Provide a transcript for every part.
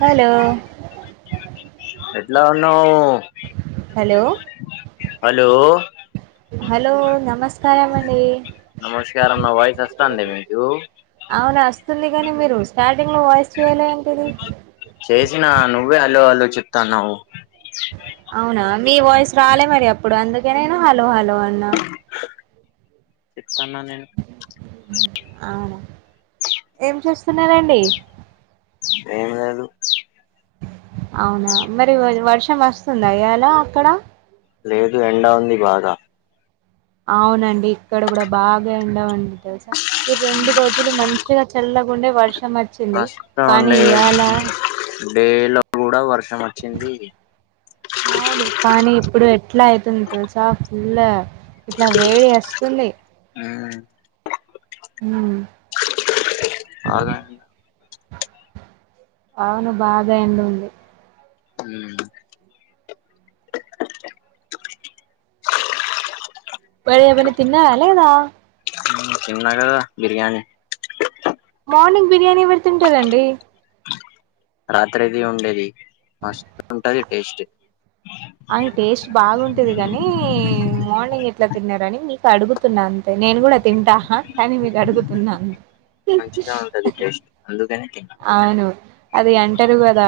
Hello ఎలా ఉన్నావు hello hello hello నమస్తే నమస్కారం నా వాయిస్ వస్తా అండి మీకు అవునా వస్తుంది కానీ మీరు స్టార్టింగ్ లో వాయిస్ చేయాలి ఏంటిది చేసినా నువ్వే హలో హలో చెప్తాన్నావ్వు అవునా మీ వాయిస్ రాలే మరి అప్పుడు అందుకే నేను హలో హలో అన్నా చెప్తాన్నా నేను అవును ఏం చేస్తున్నారండి ఎం లేదు అవునా మరి వర్షం వస్తుంద ఇయాలా అక్కడ లేదు ఎండా ఉంది బాగా అవునండి ఇక్కడ కూడా బాగా ఎండ ఉంది తెలుసా ఈ రెండు రోజులు మంచిగా చల్ల లాండే వర్షం వచ్చింది మస్తు కానీ ఉండే ఇలా డే లో కూడా వచ్చింది అవును కానీ ఇప్పుడు ఎట్లా అవుతుంది తెలుసా ఫుల్లా ఇట్లా వేడి అస్తుంది. ఉమ్ ఆగ అవును బాగా ఎడుంది. హ అఓ మరి ఏమన్న తిన్నారా లేదా? తిన్నా కదా బిర్యానీ మార్నింగ్ బిర్యానీ ఎవర్ తింటరండి. రాత్రిది ఉండేది మస్తుంటది టేస్ట్ అవున్ టేస్ట్ బాగుంటది గనీ మార్నింగ్ ఎట్ల తిన్నరని మీక్ అడుగుతున్నా అంతే నేను గుడా తింటా కానీ మీకు అడుగుతున్నా మంచిగా ఉంటది టేస్ట్ అందుకనే అవును అది అంటరు గదా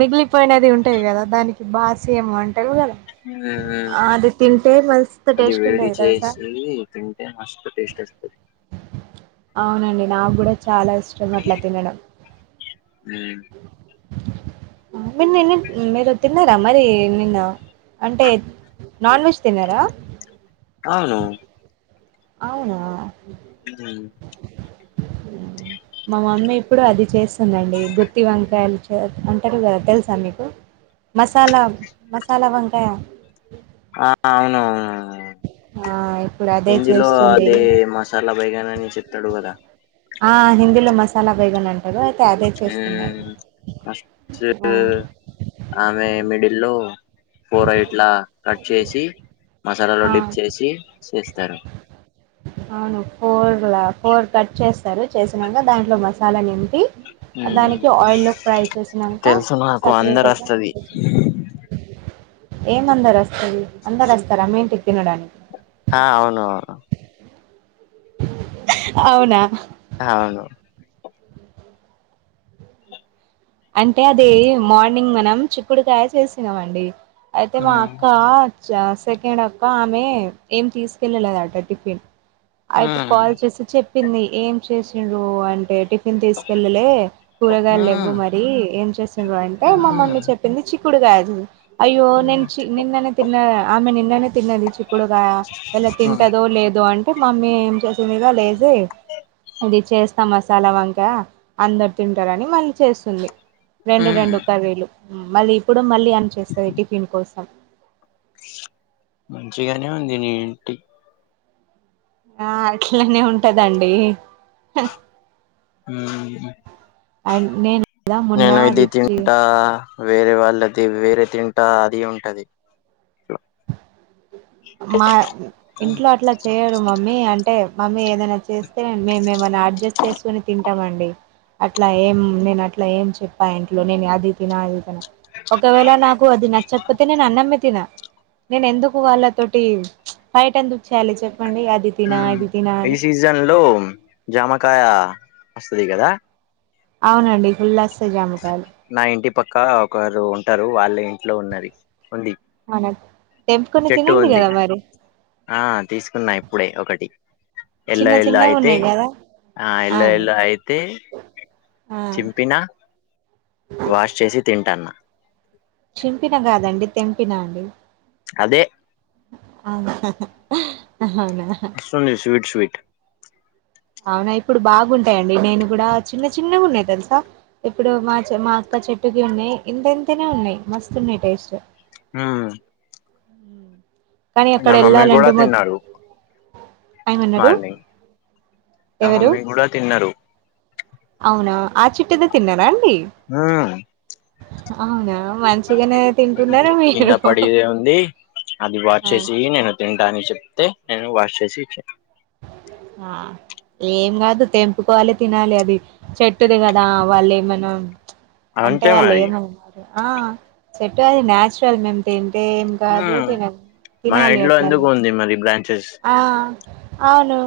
మిగిలిపోయినది ఉంటయి కదా దానికి బాస ఏమో అంటరు గదా మ్ అది టేస్ట్ వేడి ఉంటది తెలుసా చేసి తింటే మస్త్ టేస్ట్ వస్తది. అవునండి నాక్ గుడా చాలా ఇష్టం అట్ల తినడం. మ్ మీర్ నిన్న మీరు తిన్నారా మరి నిన్న అంటే నాన్ వెజ్ తిన్నరా అవును అవునా మ్ హ్ హ్మ్. మా మమ్మీ ఇప్పుడు అది చేస్తుందండి గుత్తి వంకాయలు అంటరు గదా తెల్సా మీకు మసాలా మసాలా వంకాయ ఆ అవునూ ఆ! ఇప్పుడు అదే హిందీ లో చేస్తుంది. అదే మసాలా బైగన్ అని చెప్తడు గదా ఆ హిందలో మసాలా బైగన్ అంటరు అ మ్ ఆ! [inaudible] ఆమె మిడిల్లో ఫోర ఇట్లా కట్ చేసి మసాలలో డిప్ ఆ! చేసి చేస్తరు. అవును ఫోర్లా ఫోర్ కట్ చేస్తరు చేసినంక దాంట్లో మసాలా నిం పి మ్మ్. దానికి ఆయిల్ ఫ్రై చేసినంక తెలుసు నాకు అందరు సపరేట్గా వస్తది ఏమందర్ అస్తది అందర్ అస్తరు మీ ఇంటిక్ తినడానిక్ ఆ అవును అవునా అవును అంటే అదే మార్నింగ్ మనం చిక్కుడుకాయ చేసినాం అండి అయితే మా మ్మ్. అక్కా చ సెకండ్ అక్క ఆమె ఏం తీస్కెళ్ళలేదట టిఫిన్ అయితే మ్మ్. కాల్ చేసి చెప్పింది ఏం చేసిన్రు అంటే టిఫ్ ఫిన్ తీస్కెళ్ళలే కూరగాయల్ లెవ్వు మ్మ్. మరీ ఏం చేసింరు అంటే మా మ్మ్. మమ్మ చెప్పింది చి చిక్కుడుకాయ అయ్యో నేన్ చి నిన్ననే తిన్నా ఆమె నిన్ననే తిన్నది చిక్కుడుకాయ ఇయల మ్మ్. తింటదో లేదో అంటే మమ్మీ ఏం చేసింది ఇగ లేసి ఇది చేస్త మసాల వంక అందరు తింటారని మళ్ళీ చేస్ రెండు మ్మ్. రెండు కర్రీలు మళ్ళీ ఇప్పుడు మళ్ళీ అని చేస్తది టిఫిన్ కోసం మంచిగనే ఉంది నీ ఇంటి ఆ అట్లనే ఉంటదండి హ్ హుమ్మ్ నేను కదా మొన్న నేను ఇది అది తింటా వేరే వాళ్ళది వేరే తింటా అది ఉంటది. మా ఇంట్లో అట్ల చేయరు మ మ్మీ అంటె మమ్మీ ఏదైన చేస్తే మేము ఏమైన అడ్జస్ట్ చేసుకుని తింటామ అండి డి. అట్ల ఏం నేను అట్ల ఏం చెప్ప ఇంట్లో నేను అది తిన ఇది తిన ఒకవేళ నాకు అది నచ్చక పోతె నేను అన్నమే తిన నేను ఎందుకు వాళ్ళతోటి ఫైట్ ఎందుకు చేయాలి చెప్ హుమ్ ఈ సీజన్ లో జామకాయ వస్తుది కద అవునండి ఫుల్ అస్తై జామ నా ఇంటి పక్క ఒకరు ఉంటరు వాళ్ళ ఇంట్లో ఉన్నది ఉంది మ చెట్టు ఉంది ఆ తీసుకున్న ఇప్పుడే ఒకటి ఎల్ల చిన్న ఎల్ల చిన్నగా అయితే ఉన్నాయి కదా ఆ ఎల్లో అవును ఎల్లో అయితే ఆ చింపిన వాష్ చేసి తింటాన్న చింపిన కాదండి తెంపిన అండి అదే అవున మస్తుంది స్వీట్ స్వీట్ అవున ఇప్పుడు బాగుంటయండి నేను కూడా చిన్న చిన్న గున్నయి తెలుసా ఇప్పుడు మా చె మా అక్క చెట్టుకి ఉన్నయి ఇంతెంతనే ఉన్నయి మస్తున్నయి టేస్ట్ ఊమ్ కాని అక్కడ కూడా ఎల్లాలంటె మోత్ తిన్నారు ఏమన్నడు మార్నింగ్ నా ఎవరు మమ్మీ కూడా తిన్నారు అవునా ఆ చెట్టుదె తిన్నార ఆ అవునా మంచిగానే తింటున్నారు కింద మీరు పడి ఉంది అది వా ఆ చేసి నేను తింట అని చెప్తే నేను వాష్ చేసి ఇచ్చ ఆ ఏం కాదు తెంపుకోవాలి తినాలి అది చెట్టుది కదా వాళ్ళే మనం అంటె అంతే వాళ్ళు మరి ఏమన్నారు ఆ చెట్టు అది నాచురల్ మేము తింట్ అంటే ఏం కాదు మ్మ్ తినాలి మన తినాలి ఇంట్లో అట్ల ఎందుకు మీరు ఉంది మరి బ్రాంచెస్ ఆ అవును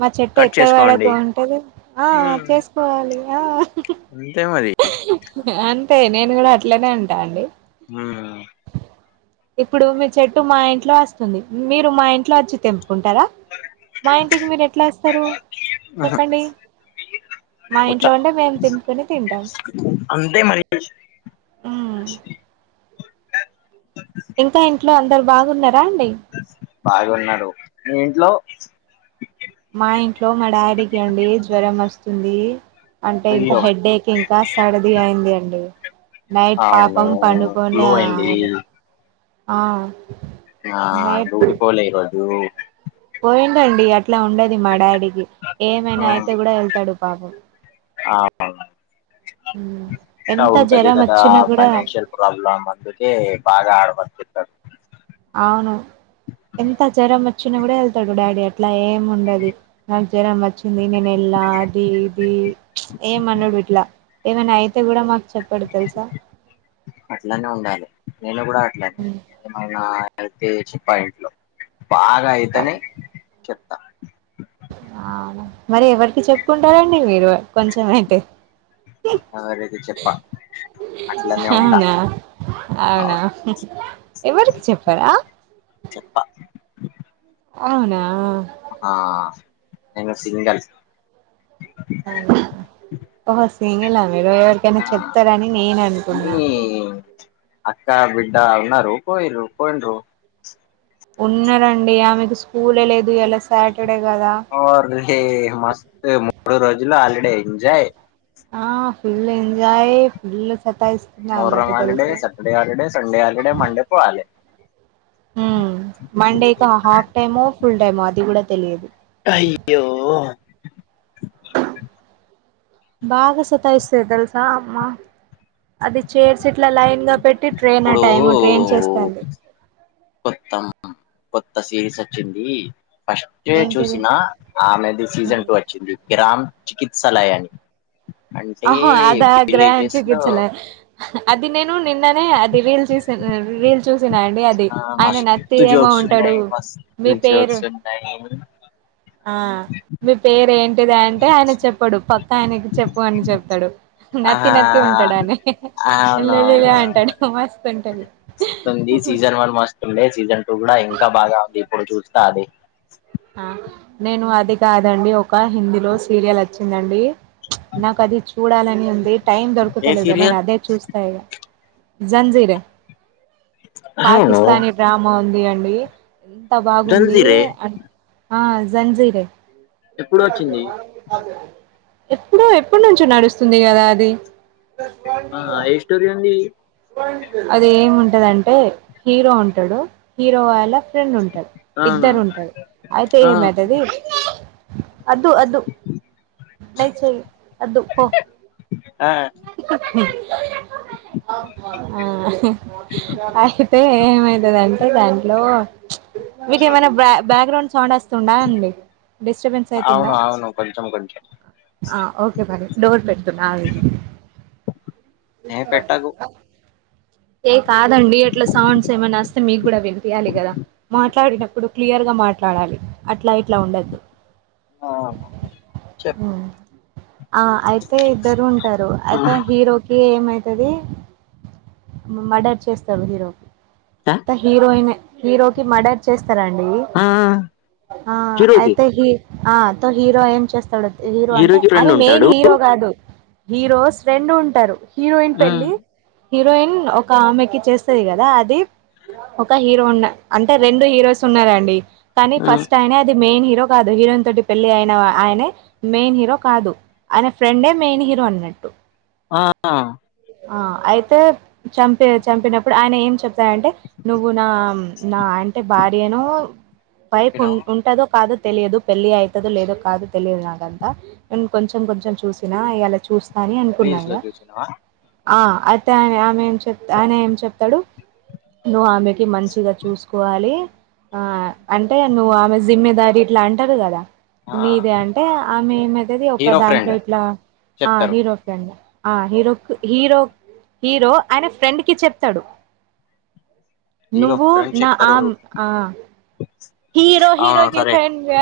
మా చెట్టు కట్ ఎక్కడ వాడక చేసుకోండి ఉంటది ఆ ఉమ్, చేసుకోవాలి ఆ అంతే మరి అంతే నేను కూడా అట్లనే అంట అండి ఇప్పుడు మీ చెట్టు మా ఇంట్లో అస్తుంది మీరు మా ఇంట్లో అచ్చి తెంప్ కుంటర మా ఇంటికి మీరు ఎట్ల అస్తరు చెప్పండి మా ముచ్చ ఇంట్లో ఉంటె మేము తెంపుకొని తింటాం అంతే మరి మ్మ్. ఇంక ఇంట్లో అందరు బాగున్నార బాగున్నరు మీ ఇంట్లో మా ఇంట్లో మా డాడీకే అండి జ్వరం వస్తుంది. అంటే ఇంకా అయ్యో హెడేక్ ఇంకా సర్ది అయింది అండి నైట్ అవును పాపం పడుకోన్లే ఫ్లూ అయింది ఆయేనె ఆ ఆ నైట్ డ్యూటి పోలే ఈ రోజు పోయిండండి అట్లా ఉండది మా డాడీకి ఏమైన అయితే గుడా వెళ్తడు పాపం ఆ ఇంక ఎంత ఉంటది జ్వరం కదా వచ్చినా కూడా ఫైనాన్షియల్ ప్రాబ్లమ్ అందుకే బాగా హార్డ్ వర్క్ చేస్తడ్ అవును ఎంత జ్వరం వచ్చిన గుడా ఎళ్తడు డాడీ అట్లా ఏం ఉండది నాకు జ్వరం వచ్చింది నేను ఎల్ ల్లా అది ఇది ఏమనడు ఇట్ల ఏమైనా అయితే గుడా మాక్ చెప్పడు తెల్సా అట్లనే ఉండాలి నేను గుడా అట్లనే ఏమైనా అయితే చెప్ప ఇంట్లో బాగా అయితేనే చెప్త. మరి ఎవర్కి చెప్పుకుంటారండి మీరు కొంచం అయితే [inaudible] చెప్పా అట్లానే ఉంటా అవునా అవునా అవును ఎవర్కి చెప్పరా? చెప్ప. అవునా ఆ నేను సింగల్ ఓహో సింగిల మరో ఎవరికైనా ఆ చెప్తరని నేన్ అనుకున్నా అక్కా, బిడ్డ ఉన్నరు పోయింలు పోయిన్రు ఉన్నారండి ఆమెకు స్కూలె లేద్ ఓరి నీ మస్త్ మూడు రోజులు హాలీడే ఎంజాయ్ ఆ ఫుల్ ఎంజాయ్ ఫుల్ సతాయిస్తుంది ఆమె మొహరం అయితే హాలిడే, తెలుసా Saturday holiday, Sunday holiday, Monday పోవాలె హ్ మండేక్ హాఫ్ టైమో, ఫుల్ టైమో అది కూడా తెలియదు. అయ్యో బాగా సతాఇస్తది తెల్సా అమ్మా అది చేర్స్ ఇట్లా లైన్గా పెట్టి ట్రైన్ ఇప్పుడు అట ఏమో ట్రైన్ చేస్తాంది. కొత్త కొత్త సిరీస్ అచ్చింది. ఫస్టే ఏంటిది చూసిన ఆమెది సీజన్ టూ వచ్చింది కిరామ్ చికిిత్సలయాన్ ఆహో అదా లో గ్రహంచికిసలే అది నేను నిన్ననే అది రీల్ చేసాను రీల్ చూసినా అండి అది ఆ ఆయన నత్తి మస్తు ఏమో జోక్స్ ఉంటడు ఉన్నాయి మీ మస్తు పేరు జోక్స్ ఉన్నాయి మీ పేర్ ఏన్ టిదీ అంటే ఆయన చెప్పడు పక్క ఆయనకి చెప్పు అని చెప్తడు. నత్తి నత్తి ఉంటడు ఆనే అ అవున అవునవున్ ఉంటది మస్తుంది సీజన్ వన్ మస్తుండే సీజన్ టూ గుడా ఇంకా బాగా ఉంది ఇప్పుడు చూస్తా అది ఆ నేను అది కాదండి ఒక హిందీలో సీరియల్ అచ్చిందండి. నాక్ అది చూడాలని ఉంది టైం ఏ దొరకుతలేదు నేను సీరియల్ అదే చూస్తా ఇగ జంజీరే అవును పాకిస్తానీ డ్రామా ఉంది అండి. ఎంత బాగుంది రంజీరే అం ఆ జంజీరే ఎప్పుడు వచ్చింది ఎప్పుడో ఎప్పుడ్నుంచో నడుస్తుంది గదా అది [inaudible] ఆ ఏ స్టోరీ ఉంది అది ఏముంటదంటే హీరో ఉంటాడు హీరో వాళ్ళ ఫ్రెండ్ ఉంటారు అవును ఇద్దరు ఉంటారు అయితే ఆ ఏమయితది అద్దు అద్దు నయిచెయి అదు పో ఆ ఆ అయితే ఏమయితదంటే దాన్ని హలో మీకేమైనా బ బ్యాక్గ్రౌండ్ సౌండ్ వస్తుందా అండి డిస్టర్బెన్స్ అయితుందా అవును అవును కొంచెం కొంచెం ఆ ఓకే బని డోర్ పెట్తున్నా ఆగండి ఏ పెట్టకు ఏ కాదండి అట్లా సౌండ్స్ ఏమైనా వస్తే మీకు కూడా వినిపియాలి కదా మాట్లాడినప్పు ఇప్పుడు క్లియర్గా మాట్లాడాలి అట్లా ఇట్లా ఉండద్దు ఆ చెప్ హ్మ్. ఆ అయితే ఇద్దరు ఉంటారు ఆ అయితే హీరోకి ఏమైతది మర్డర్ చేస్తారు హీరోకి హీరోయిన్ హీరోకి మర్డర్ చేస్త ండి ఆ, హీరోకి అయితే హ హీరో ఏం చేస్తాడు హీరో అంటే హీరోకి ఫ్రెండ్ అరే మెయిన్ ఉంటాడు హీరో కాదు హీరోస్ రెండు ఉంటారు హీరోయిన్ ఉమ్, పెళ్లి హీరోయిన్ ఒక ఆమెకి చేస్తది కదా అది ఒక హీరో ఉన్న అంటే రెండు హీరోస్ ఉన్నారండి కానీ ఉమ్, ఫస్ట్ అయినే అది మెయిన్ హీరో హీరో కాదు హీరోయిన్ తోటి పెళ్లి అయిన ఆయనే మెయిన్ హీరో కాదు ఆయన ఫ్రెండే మెయిన్ హీరో అన్నట్టు ఆ ఆ అయితే చంపి చంపినప్పుడు ఆయన ఏం చెప్తారంటే నువ్వు నా నా అంటే భార్యనో వైఫు చంపినావు ఉంటదో కాదో తెలియదు పెళ్లి అయితదో లేదో కాదు తెలిదు నాకంతా నేను కొంచెం కొంచెం చూసినా ఇలా చూస్త అని రీల్స్ లో అనుకున్నాగా చూసినావా ఆ అయిన అయితే ఆమె చెప్ ఆయన ఏం చెప్పాడు నువ్వు ఆమెకి మంచిగా చూసుకోవాలి ఆ అంటే నువ్వు ఆమె జిమ్మేదారి ఇట్లా అంటారు కదా ఆ, నీదే అంటే ఆమె ఏమయితది ఒక హీరో దాంట్లో ఫ్రెండ్ ఇట్లా ఆ చెప్తారు హీరో ఫ్రెండ్ ఆ హీరోకి హీరో హీరో ఆయన ఫ్రెండ్కి చెప్తడు హీరో నువ్వు ఫ్రెండ్ నా చెప్తారు ఆమ్ ఆ హీరో అవును హీరోకి సరే ఫెన్ గ